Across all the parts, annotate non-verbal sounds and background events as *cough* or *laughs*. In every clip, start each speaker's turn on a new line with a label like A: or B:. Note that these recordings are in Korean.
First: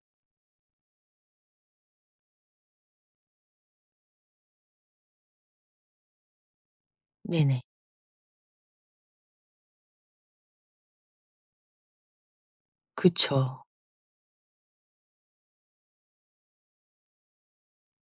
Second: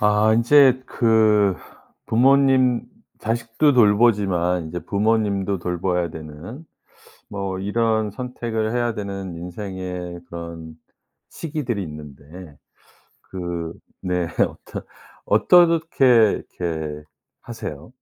A: 아 이제 그 부모님 자식도 돌보지만 이제 부모님도 돌봐야 되는 뭐
B: 네네.
A: 이런 선택을 해야 되는 인생의 그런 시기들이 있는데
B: 그쵸.
A: 그 네 *laughs* 어떠 어떻게 이렇게 하세요?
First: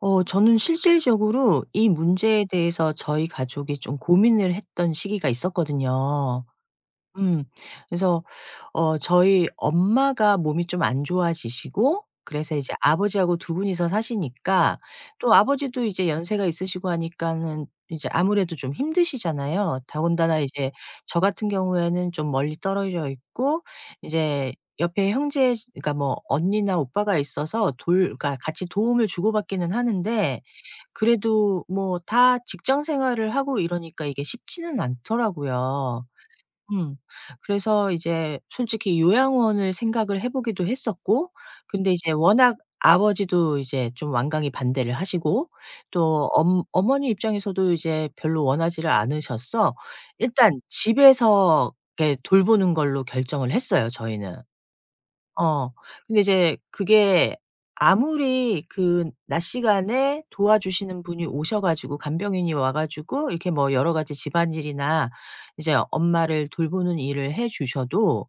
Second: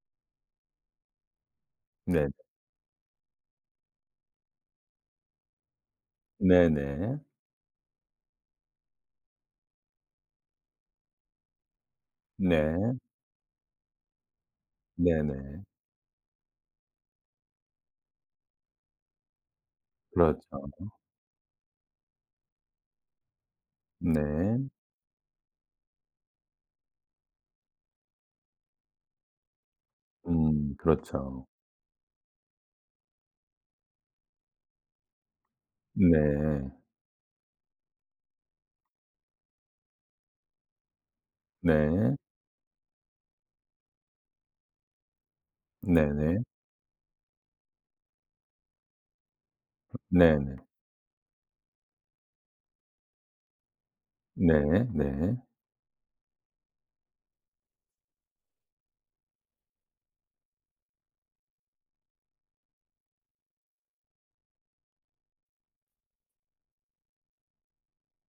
B: 어 저는 실질적으로 이
A: 네.
B: 문제에 대해서 저희 가족이 좀 고민을 했던 시기가 있었거든요.
A: 네, 네.
B: 음. 그래서 어 저희 엄마가 몸이 좀 안 좋아지시고 그래서 이제
A: 네.
B: 아버지하고 두 분이서 사시니까 또
A: 네네.
B: 아버지도 이제 연세가 있으시고 하니까는 이제 아무래도 좀 힘드시잖아요. 더군다나
A: 그렇죠.
B: 이제 저 같은 경우에는 좀 멀리 떨어져 있고 이제
A: 네.
B: 옆에 형제 그러니까 뭐 언니나 오빠가 있어서 돌 그러니까 같이 도움을 주고받기는 하는데
A: 음, 그렇죠.
B: 그래도 뭐 다 직장 생활을 하고 이러니까 이게 쉽지는 않더라고요.
A: 네.
B: 음. 그래서 이제 솔직히 요양원을 생각을 해 보기도 했었고 근데 이제
A: 네.
B: 워낙 아버지도 이제 좀 완강히 반대를 하시고
A: 네,
B: 또
A: 네.
B: 엄 어머니 입장에서도 이제 별로 원하지를 않으셔서
A: 네, 네.
B: 일단 집에서 이렇게 돌보는 걸로 결정을 했어요 저희는.
A: 네. 네.
B: 어. 근데 이제 그게 아무리 그 낮 시간에 도와주시는 분이 오셔 가지고 간병인이 와 가지고 이렇게 뭐 여러 가지 집안일이나 이제 엄마를 돌보는 일을 해 주셔도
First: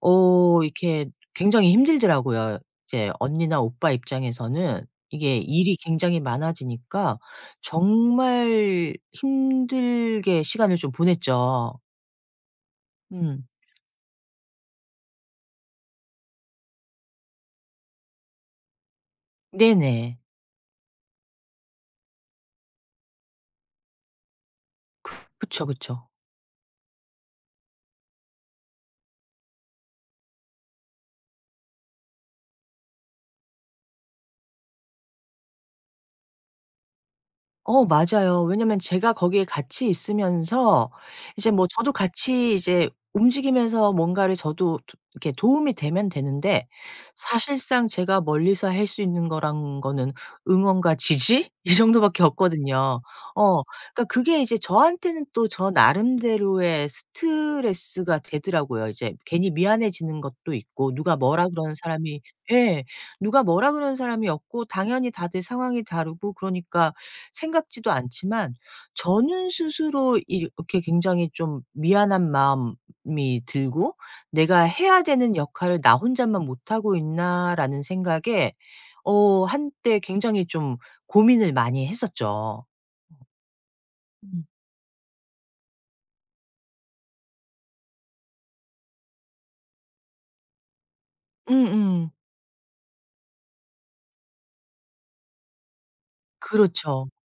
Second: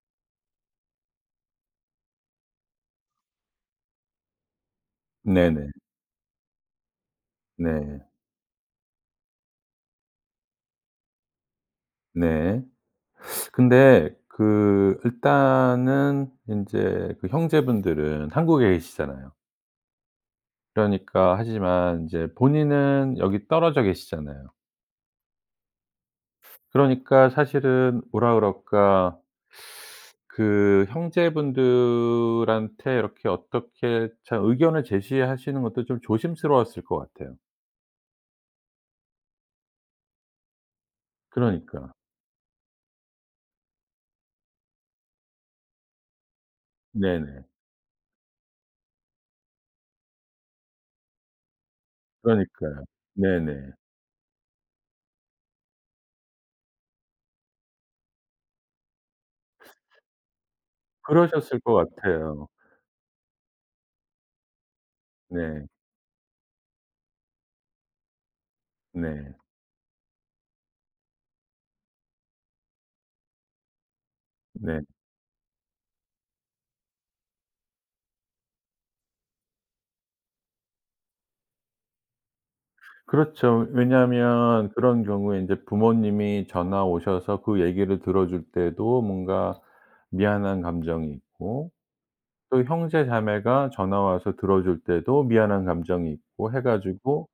B: 어 이렇게 굉장히 힘들더라고요. 이제 언니나 오빠 입장에서는 이게
A: 네네. 네.
B: 일이 굉장히 많아지니까
A: 네, 네, 네.
B: 정말 힘들게 시간을 좀 보냈죠.
A: 네.
B: 음.
A: 근데 그 일단은 인제 그 형제분들은 한국에 계시잖아요.
B: 네네.
A: 그러니까 하지만 인제 본인은 여기 떨어져 계시잖아요.
B: 그쵸, 그쵸.
A: 그러니까 사실은 뭐라 그럴까, 그 형제분들한테 이렇게 어떻게 참 의견을 제시하시는 것도 좀 조심스러웠을 것 같아요.
B: 어 맞아요. 왜냐면 제가 거기에 같이 있으면서 이제 뭐
A: 그러니까.
B: 저도 같이 이제 움직이면서 뭔가를 저도 도 이렇게 도움이 되면 되는데
A: 네네.
B: 사실상 제가 멀리서 할 수 있는 거란 거는 응원과 지지 *laughs* 이 정도밖에
A: 그러니까요.
B: 없거든요. 어
A: 네네.
B: 그러니까 그게 이제 저한테는 또 저 나름대로의 스트레스가 되더라고요. 이제 괜히 미안해지는 것도 있고 누가 뭐라
A: 그러셨을
B: 그러는
A: 것
B: 사람이
A: 같아요.
B: 예. 누가 뭐라 그러는 사람이 없고 당연히 다들
A: 네.
B: 상황이 다르고 그러니까 생각지도 않지만
A: 네.
B: 저는 스스로 이렇게 굉장히 좀 미안한 마음이 들고 '내가
A: 네.
B: 해야 되는 역할을 나 혼자만 못하고 있나.'라는 생각에 어 한때 굉장히 좀 고민을 많이 했었죠.
A: 그렇죠.
B: 음.
A: 왜냐하면 그런 경우에 인제 부모님이 전화 오셔서 그 얘기를 들어줄 때도 뭔가 미안한 감정이 있고,
B: 음음.
A: 또 형제 자매가 전화 와서 들어줄 때도 미안한 감정이 있고 해
B: 그렇죠.
A: 가지고,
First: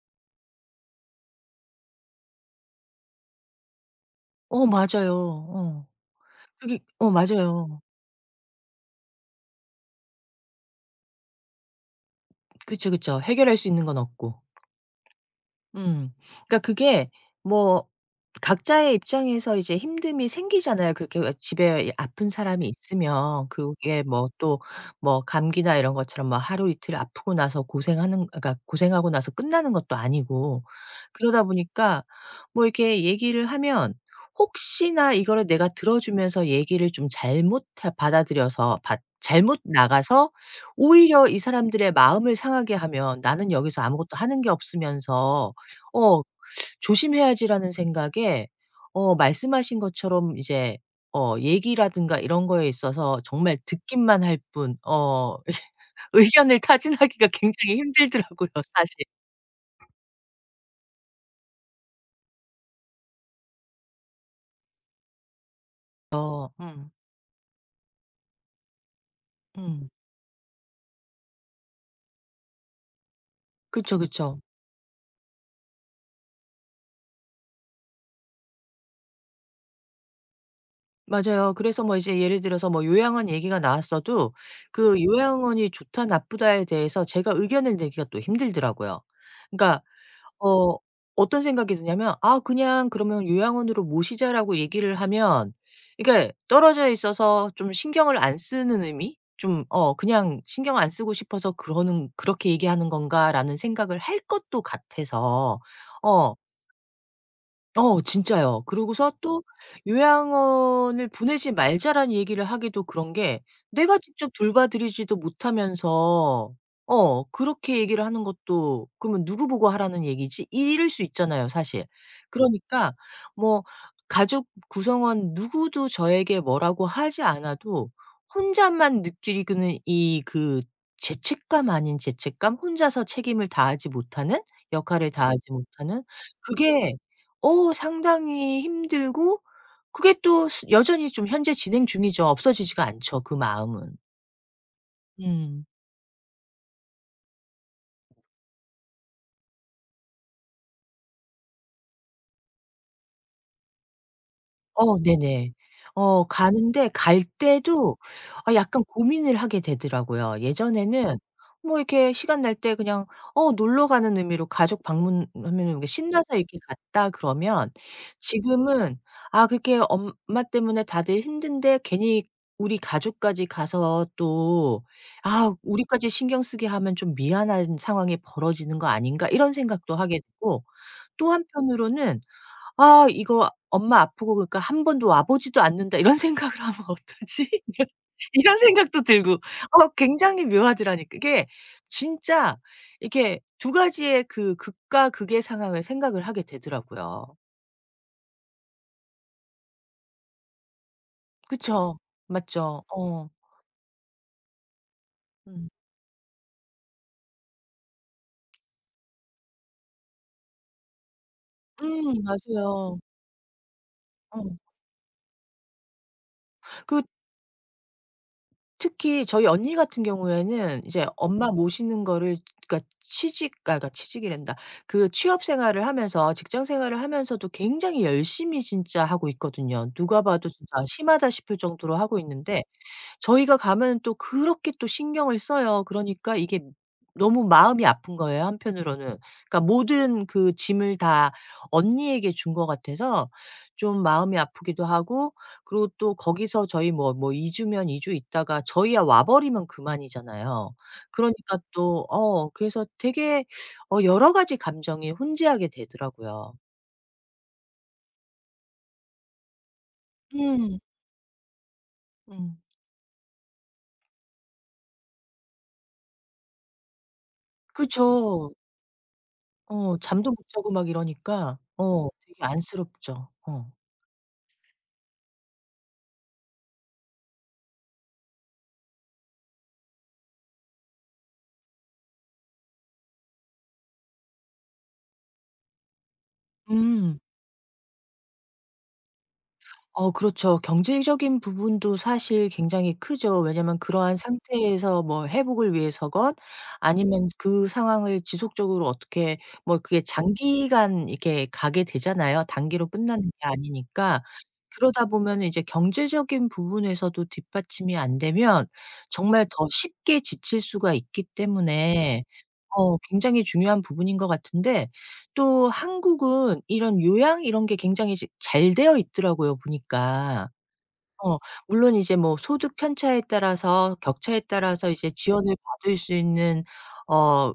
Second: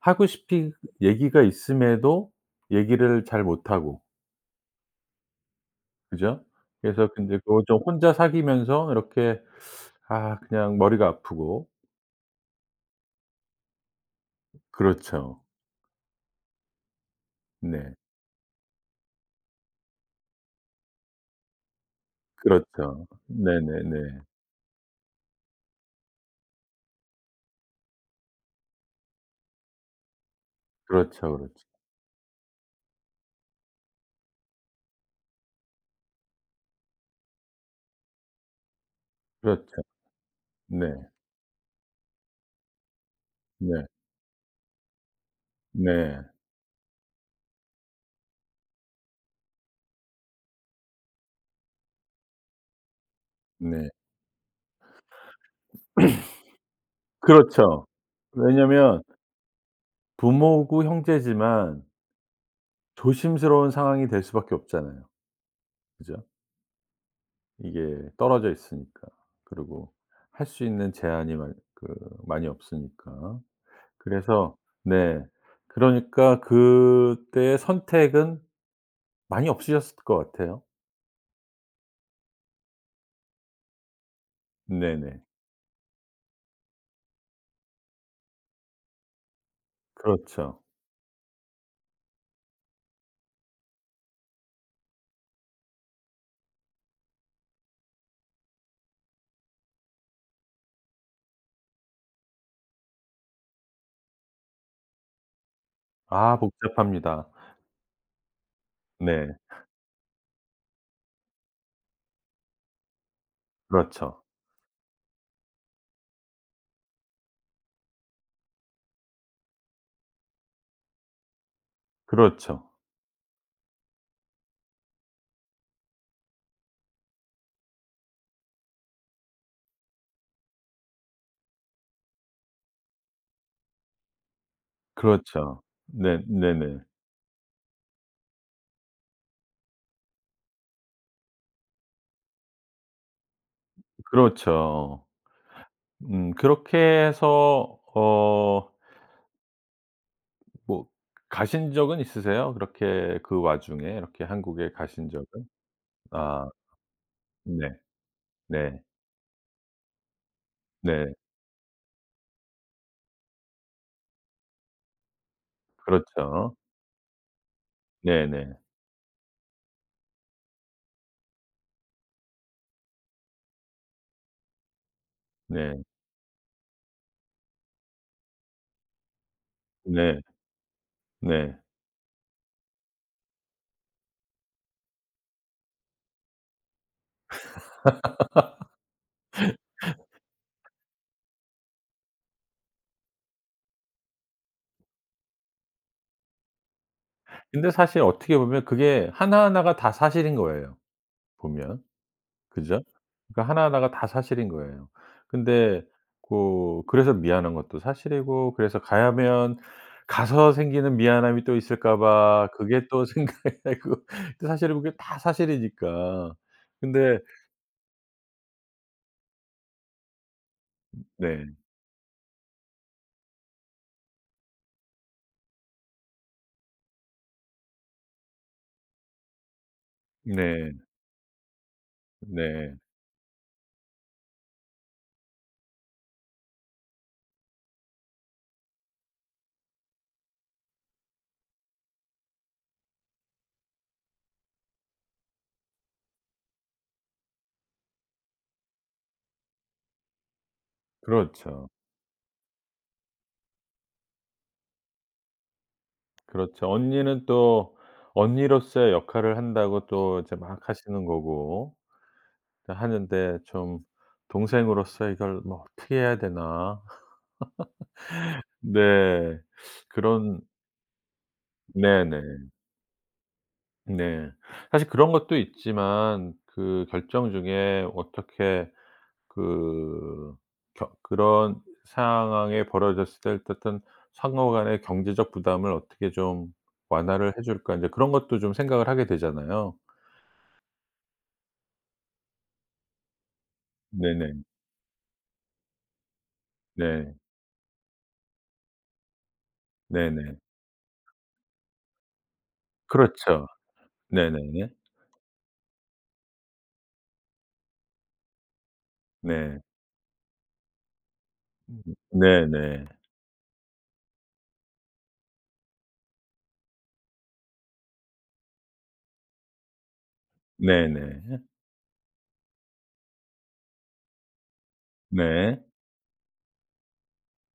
A: 하고 싶은 얘기가 있음에도 얘기를 잘 못하고.
B: 어 맞아요. 어.
A: 그죠?
B: 그게
A: 그래서
B: 어
A: 근데 그거 좀
B: 맞아요.
A: 혼자 사귀면서 이렇게, 아 그냥 머리가 아프고.
B: 그쵸, 그쵸. 해결할 수 있는 건 없고.
A: 그렇죠.
B: 음. 그러니까 그게 뭐
A: 네.
B: 각자의 입장에서 이제 힘듦이 생기잖아요. 그렇게 왜 집에 아픈 사람이
A: 그렇죠.
B: 있으면 그게
A: 네네네.
B: 뭐 또 뭐 감기나 이런 것처럼 뭐 하루 이틀 아프고 나서 고생하는 그러니까 고생하고 나서 끝나는 것도 아니고
A: 그렇죠,
B: 그러다
A: 그렇죠.
B: 보니까 뭐 이렇게 얘기를 하면 혹시나 이거를 내가 들어주면서 얘기를 좀 받아들여서 받 잘못
A: 그렇죠.
B: 나가서
A: 네.
B: 오히려 이 사람들의 마음을 상하게 하면 나는 여기서
A: 네.
B: 아무것도 하는 게 없으면서 어
A: 네.
B: '조심해야지.'라는 생각에 어 말씀하신 것처럼 이제 어 얘기라든가 이런 거에 있어서 정말
A: 네.
B: 듣기만 할 뿐 어 *laughs* 의견을 타진하기가 굉장히
A: 그렇죠.
B: 힘들더라고요
A: 왜냐면
B: 사실.
A: 부모고 형제지만 조심스러운 상황이 될 수밖에 없잖아요. 그죠?
B: 어
A: 이게 떨어져 있으니까.
B: 음.
A: 그리고 할 수 있는 제한이 많 그 많이 없으니까.
B: 그쵸, 그쵸.
A: 그래서 네. 그러니까 그때의 선택은 많이 없으셨을 것 같아요.
B: 맞아요. 그래서 뭐 이제 예를 들어서 뭐 요양원 얘기가 나왔어도 그
A: 네네.
B: 요양원이 좋다 나쁘다에 대해서 제가 의견을 내기가 또 힘들더라고요. 그러니까
A: 그렇죠.
B: 어 어떤 생각이 드냐면 '아 그냥 그러면 요양원으로 모시자.'라고 얘기를 하면 그러니까 떨어져 있어서 좀 신경을 안 쓰는 의미? 좀 어 '그냥 신경 안 쓰고 싶어서 그러는 그렇게 얘기하는 건가.'라는 생각을 할 것도 같아서 어
A: 아 복잡합니다.
B: 어 진짜요. 그러고서
A: 네.
B: 또 요양원을 보내지 말자라는 얘기를 하기도 그런 게 내가
A: 그렇죠.
B: 직접 돌봐 드리지도 못하면서 어 그렇게 얘기를 하는 것도 그러면 누구 보고 하라는 얘기지? 이럴 수 있잖아요 사실.
A: 그렇죠.
B: 그러니까 뭐 가족 구성원 누구도 저에게 뭐라고 하지 않아도 혼자만 느끼는 이 그 죄책감 아닌 죄책감 혼자서 책임을 다하지 못하는, 역할을 다하지
A: 그렇죠.
B: 못하는
A: 네, 네네.
B: 그게 어 상당히 힘들고 그게 또 스 여전히 좀 현재 진행 중이죠. 없어지지가 않죠, 그 마음은.
A: 그렇죠.
B: 음.
A: 그렇게 해서 어 뭐 가신 적은 있으세요? 그렇게 그 와중에 이렇게 한국에
B: 어
A: 가신 적은?
B: 네네. 어
A: 아
B: 가는데 갈
A: 네.
B: 때도 아
A: 네.
B: 약간 고민을 하게 되더라고요.
A: 네.
B: 예전에는 뭐 이렇게 시간 날 때 그냥 어 놀러 가는 의미로 가족 방문하면은 이렇게 신나서
A: 그렇죠.
B: 이렇게 갔다 그러면
A: 네네.
B: 지금은 '아 그렇게 엄마 때문에 다들 힘든데 괜히 우리 가족까지 가서 또 아
A: 네. 네.
B: 우리까지 신경 쓰게 하면 좀 미안한 상황이 벌어지는 거 아닌가?' 이런 생각도 하게
A: 네.
B: 되고 또
A: 네.
B: 한편으로는 '아 이거 엄마 아프고 그러니까 한 번도 와 보지도 않는다.' 이런 *laughs* 생각을 하면 어떠지? 이런 생각도 들고 어 굉장히 묘하더라니까. 이게 진짜 이게 두 가지의 그 극과 극의 상황을 생각을 하게 되더라고요.
A: 근데 사실 어떻게 보면 그게 하나하나가 다 사실인 거예요, 보면.
B: 그쵸.
A: 그죠?
B: 맞죠. 어.
A: 그러니까 하나하나가 다 사실인 거예요.
B: 음.
A: 근데 고 그래서 미안한 것도 사실이고 그래서 가야면 가서 생기는 미안함이 또 있을까 봐 그게
B: 맞아요.
A: 또 *laughs* 생각이 나고 또
B: 어.
A: 사실은 그게 다 사실이니까.
B: 그
A: 근데
B: 특히 저희 언니 같은 경우에는 이제 엄마
A: 네.
B: 네. 모시는 거를 그러니까 취직 아 그러니까 취직이란다. 그 취업 생활을 하면서 직장 생활을 하면서도 굉장히 열심히 진짜 하고 있거든요. 누가 봐도 진짜
A: 네.
B: 심하다 싶을 정도로 하고 있는데
A: 네.
B: 저희가 가면 또 그렇게 또 신경을 써요. 그러니까 이게 너무 마음이 아픈 거예요 한편으로는. 그러니까 모든 그 짐을 다 언니에게 준 것 같아서 좀 마음이 아프기도 하고 그리고 또 거기서 저희 뭐 2 주면 2주 있다가 저희야 와 버리면 그만이잖아요. 그러니까
A: 그렇죠.
B: 또 어 그래서 되게 어 여러 가지 감정이 혼재하게 되더라고요.
A: 그렇죠. 언니는 또 언니로서의 역할을 한다고 또 이제 막
B: 음.
A: 하시는 거고,
B: 음.
A: 하는데 좀 동생으로서 이걸 뭐 '어떻게 해야 되나.'
B: 그쵸.
A: 네.
B: 어 잠도
A: 그런
B: 못 자고 막 이러니까 어 되게
A: 네네.
B: 안쓰럽죠. 어.
A: 네. 사실 그런 것도 있지만 그 결정 중에 어떻게 그 겨 그런 상황에 벌어졌을 때 어떤 상호 간의 경제적 부담을 어떻게 좀
B: 음.
A: 완화를 해 줄까 이제 그런 것도 좀 생각을 하게 되잖아요.
B: 어 그렇죠. 경제적인 부분도 사실 굉장히 크죠. 왜냐면 그러한
A: 네네.
B: 상태에서 뭐 회복을 위해서건
A: 네.
B: 아니면 그 상황을 지속적으로 어떻게 뭐 그게
A: 네네.
B: 장기간 이렇게 가게 되잖아요. 단기로 끝나는 게
A: 그렇죠.
B: 아니니까.
A: 네네네.
B: 그러다 보면 이제 경제적인 부분에서도 뒷받침이 안 되면 정말
A: 네.
B: 더 쉽게 지칠 수가 있기 때문에
A: 네네.
B: 어 굉장히 중요한 부분인 것 같은데 또 한국은 이런 요양 이런 게 굉장히 지 잘 되어 있더라고요 보니까.
A: 네네.
B: 어 물론 이제 뭐 소득 편차에 따라서 격차에 따라서 이제 지원을
A: 네.
B: 받을 수 있는 어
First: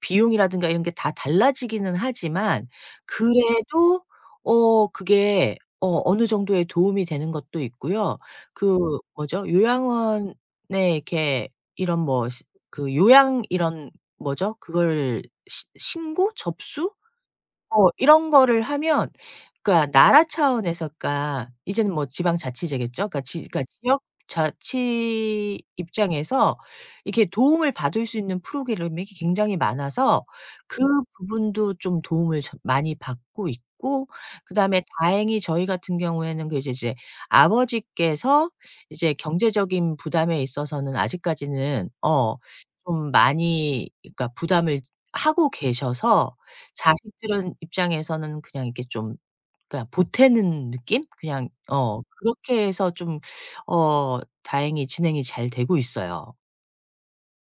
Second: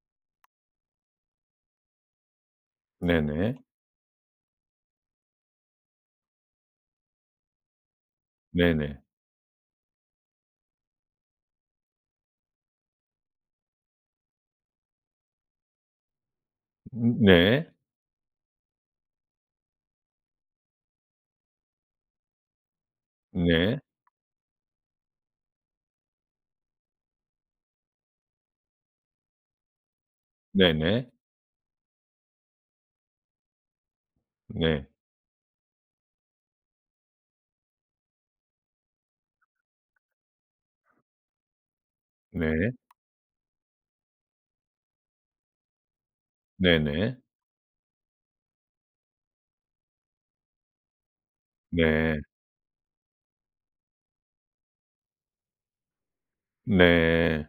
B: 비용이라든가 이런 게 다 달라지기는 하지만
A: 네네.
B: 그래도 어 그게 어 어느 정도의 도움이 되는 것도 있고요. 그
A: 네네.
B: 뭐죠? 요양원에 이렇게 이런 뭐 그 요양 이런 뭐죠? 그걸 시 신고? 접수?
A: 네, 네.
B: 어 이런 거를 하면 그러니까 나라 차원에서 그러니까 이제는 뭐 지방자치제겠죠. 그러니까
A: 네.
B: 지 그러니까
A: 네,
B: 지역 자치 입장에서 이렇게 도움을 받을 수 있는 프로그램이 굉장히 많아서 그
A: 네네.
B: 부분도 좀 도움을 저 많이 받고 있고 그다음에
A: 네,
B: 다행히 저희 같은 경우에는 그 이제 아버지께서 이제 경제적인 부담에 있어서는 아직까지는 어
A: 네,
B: 좀 많이 그러니까 부담을 하고 계셔서
A: 네네.
B: 자식들은 입장에서는 그냥 이렇게 좀 그러니까 보태는 느낌? 그냥 어
A: 네.
B: 그렇게 해서 좀 어 다행히 진행이 잘 되고 있어요.
A: 네.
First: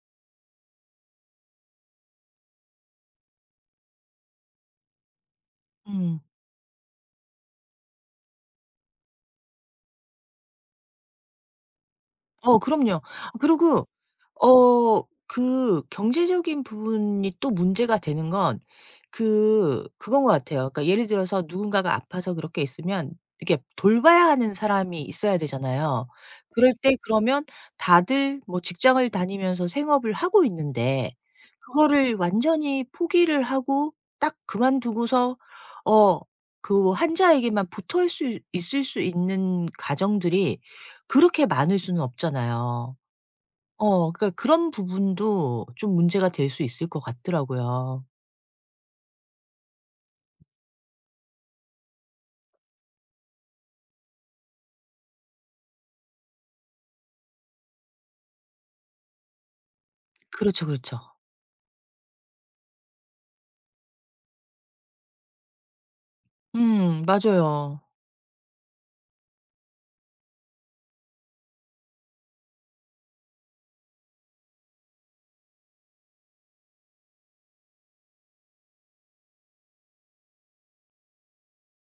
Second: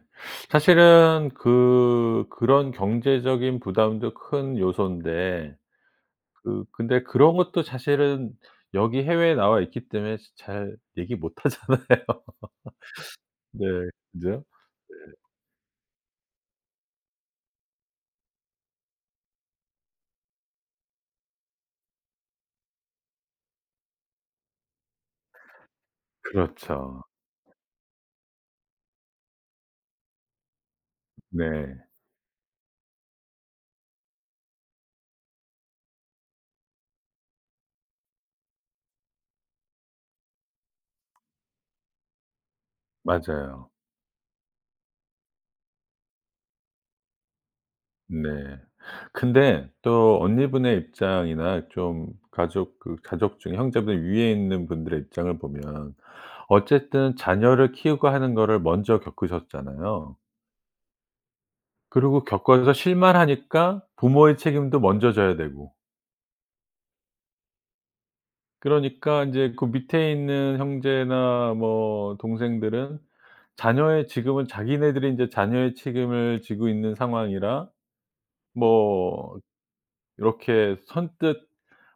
A: 사실은 그 그런 경제적인 부담도 큰 요소인데
B: 음.
A: 그 근데 그런 것도 사실은 여기 해외에 나와 있기 때문에 잘 얘기 못 하잖아요. *laughs*
B: 어 그럼요. 아,
A: 네.
B: 그리고
A: 그죠?
B: 어
A: 네.
B: 그 경제적인 부분이 또 문제가 되는 건 그 그건 것 같아요. 그러니까 예를 들어서 누군가가 아파서 그렇게 있으면 이렇게 돌봐야 하는 사람이 있어야 되잖아요. 그럴 때
A: 그렇죠.
B: 그러면 다들 뭐 직장을 다니면서 생업을 하고 있는데
A: 네.
B: 그거를 완전히 포기를 하고 딱 그만두고서 어그 뭐 환자에게만 붙어 있을 있을 수 있는 가정들이 그렇게 많을 수는 없잖아요.
A: 맞아요.
B: 어 그러니까 그런 부분도 좀 문제가 될 수 있을 것 같더라고요.
A: 네. 근데 또 언니분의 입장이나 좀 가족 중에 형제분 위에 있는 분들의 입장을 보면 어쨌든 자녀를 키우고 하는 거를 먼저 겪으셨잖아요.
B: 그렇죠, 그렇죠.
A: 그리고 겪어서 실만하니까 부모의 책임도 먼저 져야 되고,
B: 맞아요.
A: 그러니까 인제 그 밑에 있는 형제나 뭐 동생들은 자녀의 지금은 자기네들이 인제 자녀의 책임을 지고 있는 상황이라 뭐 이렇게 선뜻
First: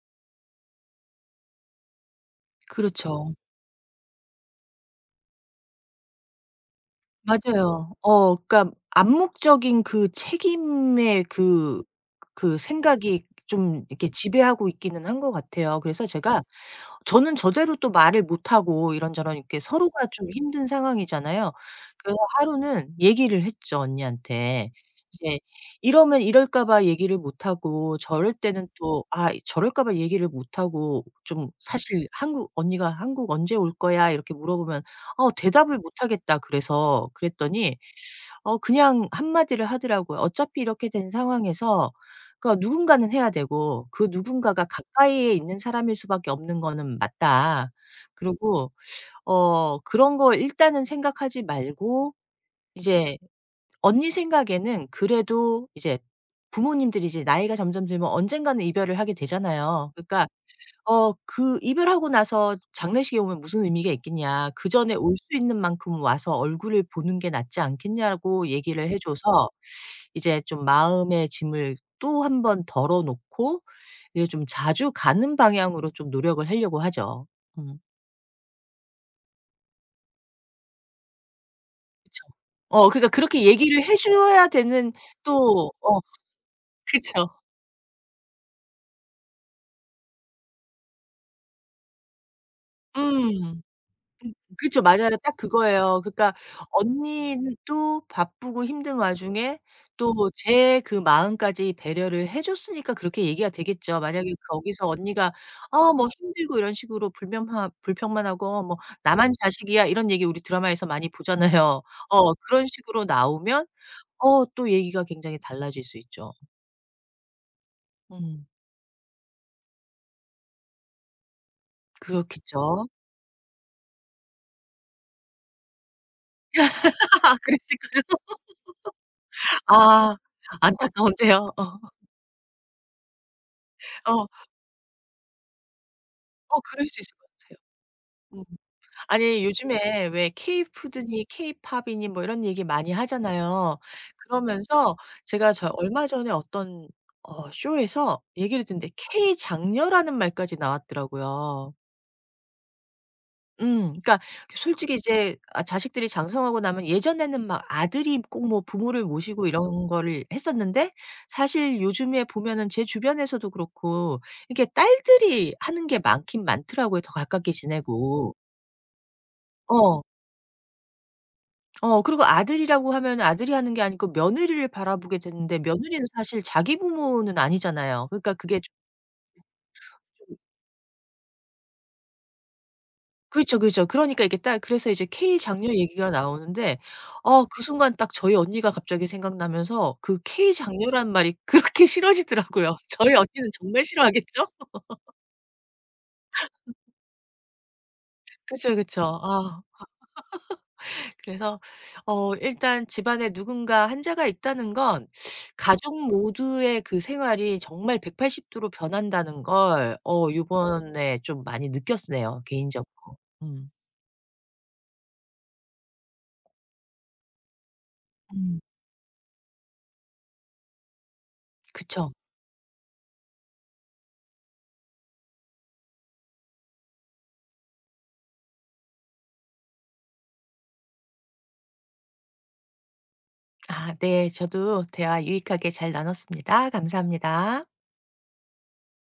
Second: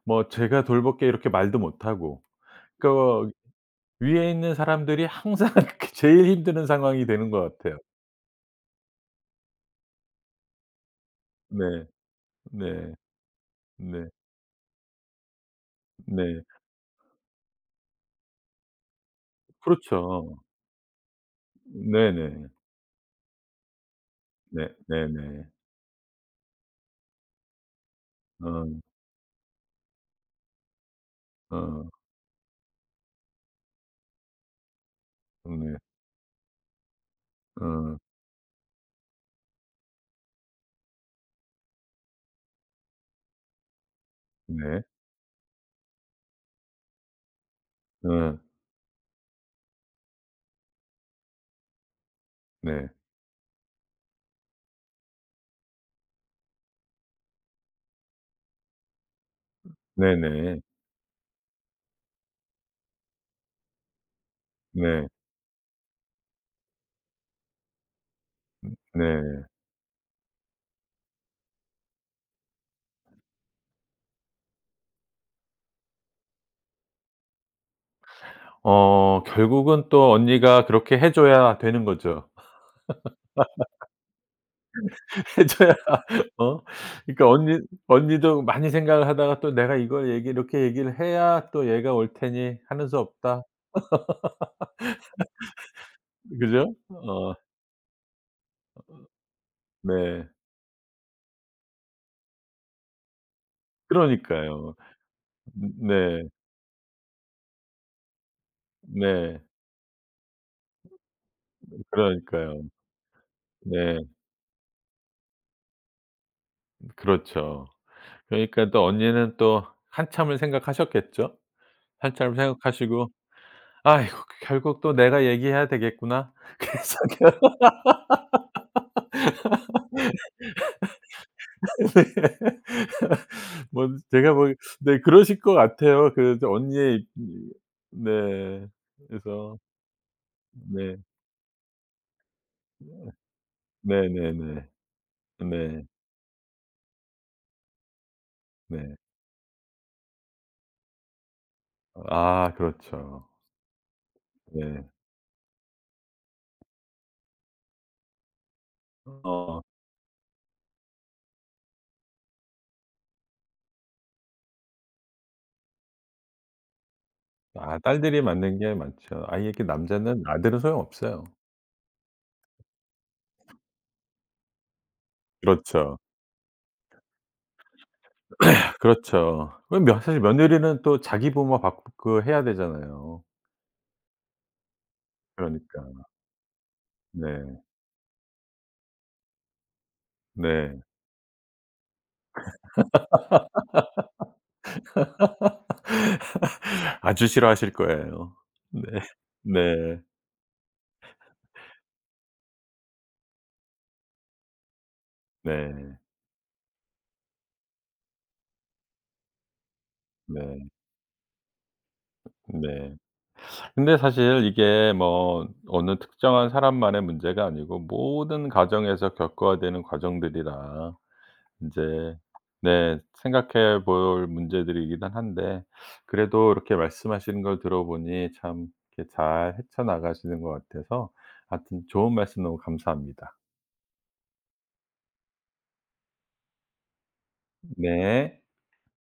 A: 뭐 "제가 돌볼게." 이렇게 말도 못하고, 그러니까
B: 그렇죠.
A: 위에 있는 사람들이 항상 *laughs* 그 제일 힘드는 상황이 되는 것 같아요.
B: 맞아요. 어 그러니까 암묵적인 그 책임의 그
A: 네.
B: 그
A: 네.
B: 생각이 좀 이렇게
A: 네.
B: 지배하고 있기는 한 것 같아요. 그래서 제가
A: 네.
B: 저는 저대로 또 말을 못하고 이런저런 이렇게 서로가 좀
A: 그렇죠.
B: 힘든 상황이잖아요. 그래서
A: 네네.
B: 하루는 얘기를 했죠,
A: 네,
B: 언니한테. 이제
A: 네네.
B: 이러면 이럴까 봐 얘기를 못하고 저럴 때는
A: 어
B: 또 아 저럴까 봐 얘기를 못하고 좀
A: 어
B: 사실 한국 언니가 "한국 언제 올 거야?" 이렇게 물어보면 "어 대답을
A: 네.
B: 못하겠다." 그래서 그랬더니
A: 어
B: 어 그냥 한마디를 하더라고요. 어차피 이렇게 된 상황에서 그러니까 누군가는 해야 되고 그 누군가가
A: 네.
B: 가까이에 있는 사람일 수밖에 없는 거는 맞다.
A: 어
B: 그리고 어 그런 거 일단은 생각하지 말고
A: 네.
B: 이제 언니 생각에는 그래도 이제 부모님들이 이제 나이가 점점 들면 언젠가는 이별을 하게 되잖아요. 그러니까
A: 네네.
B: 어 그 "이별 하고 나서 장례식에 오면 무슨 의미가 있겠냐. 그전에
A: 네.
B: 올 수 있는 만큼 와서 얼굴을 보는 게 낫지 않겠냐."고 얘기를 해 줘서
A: 네.
B: 이제 좀 마음의 짐을 또 한번 덜어 놓고 이제 좀 자주 가는 방향으로 좀 노력을 하려고 하죠. 음
A: 어 결국은 또 언니가 그렇게 해 줘야 되는
B: 그쵸.
A: 거죠.
B: 어 그러니까 그렇게 얘기를 해 줘야 되는
A: *laughs* 해
B: 또
A: 줘야
B: 어
A: 어
B: 그쵸.
A: 그러니까 언니도 많이 생각을 하다가 또 '내가 이걸 얘기 이렇게 얘기를 해야 또 얘가 올 테니 하는 수 없다.'
B: 음. 그쵸. 맞아요. 딱 그거예요. 그러니까
A: 그죠? 어
B: 언니도 바쁘고 힘든 와중에 또
A: 네.
B: 제 그 마음까지 배려를 해 줬으니까 그렇게 얘기가 되겠죠. 만약에
A: 그러니까요.
B: 거기서 언니가 "아 뭐
A: 네.
B: 힘들고." 이런 식으로 불면하 불평만 하고 뭐 "나만
A: 네.
B: 자식이야." 이런 얘기 우리 드라마에서 많이 보잖아요. *laughs* 어
A: 그러니까요.
B: 그런 식으로 나오면
A: 네.
B: 어 또 얘기가 굉장히 달라질 수 있죠.
A: 그렇죠.
B: 음.
A: 그러니까 또 언니는 또 한참을 생각하셨겠죠? 한참을
B: 그렇겠죠.
A: 생각하시고 '아이고 결국 또 내가 얘기해야 되겠구나.' *laughs* 그래서 결
B: *laughs* 그랬을까요? 아 안타까운데요.
A: 네.
B: 어.
A: *laughs* 뭐
B: 어.
A: 제가 뭐 네 그러실 것 같아요. 그 저
B: 어 그럴
A: 언니의
B: 수
A: 입...
B: 있을 것 같아요. 음.
A: 네.
B: 아니
A: 그래서
B: 요즘에 왜
A: 네.
B: 케이푸드니 케이팝이니 뭐 이런 얘기 많이 하잖아요.
A: 네네네.
B: 그러면서 제가 저
A: 네.
B: 얼마 전에 어떤 어 쇼에서 얘기를 듣는데
A: 네.
B: 케이 장녀라는 말까지 나왔더라고요.
A: 아 그렇죠.
B: 음. 그러니까
A: 네.
B: 솔직히 이제 아 자식들이 장성하고 나면 예전에는 막 아들이 꼭 뭐 부모를 모시고
A: 어.
B: 이런 거를 했었는데 사실 요즘에 보면은 제 주변에서도 그렇고 이렇게 딸들이 하는 게 많긴 많더라고요, 더 가깝게
A: 아 딸들이
B: 지내고.
A: 맞는 게 많죠. 아이 이렇게
B: 어.
A: 남자는 아들은 소용없어요.
B: 어 그리고 아들이라고 하면 아들이 하는 게 아니고 며느리를 바라보게 되는데
A: 그렇죠.
B: 며느리는 사실 자기 부모는 아니잖아요. 그러니까 그게 좀
A: 그렇죠. 왜 며 사실
B: 좀
A: 며느리는 또 자기 부모 바꾸고 해야 되잖아요.
B: 그렇죠, 그렇죠. 그러니까 이게 딱 그래서 이제 K 장녀
A: 그러니까.
B: 얘기가 나오는데 어 그
A: 네.
B: 순간 딱 저희 언니가 갑자기 생각나면서 그 K
A: 네.
B: 장녀란 말이 그렇게 *laughs* 싫어지더라고요. 저희 언니는 정말 싫어하겠죠?
A: *laughs* 아주 싫어하실 거예요.
B: 그쵸,
A: 네.
B: 그쵸. 아.
A: 네.
B: 그래서 어 일단 집안에 누군가 환자가 있다는 건
A: 네.
B: 가족 모두의 그 생활이 정말 180 도로 변한다는 걸 어
A: 네.
B: 요번에 좀 많이 느꼈네요, 개인적으로.
A: 네.
B: 음.
A: 근데 사실 이게 뭐 어느 특정한 사람만의 문제가 아니고 모든
B: 음
A: 가정에서 겪어야 되는 과정들이라
B: 그쵸.
A: 인제 네 생각해 볼 문제들이기는 한데, 그래도 이렇게 말씀하시는 걸 들어보니 참 이렇게 잘 헤쳐나가시는 것 같아서 하여튼 좋은 말씀 너무 감사합니다.
B: 아 네. 저도 대화 유익하게 잘 나눴습니다. 감사합니다.
A: 네.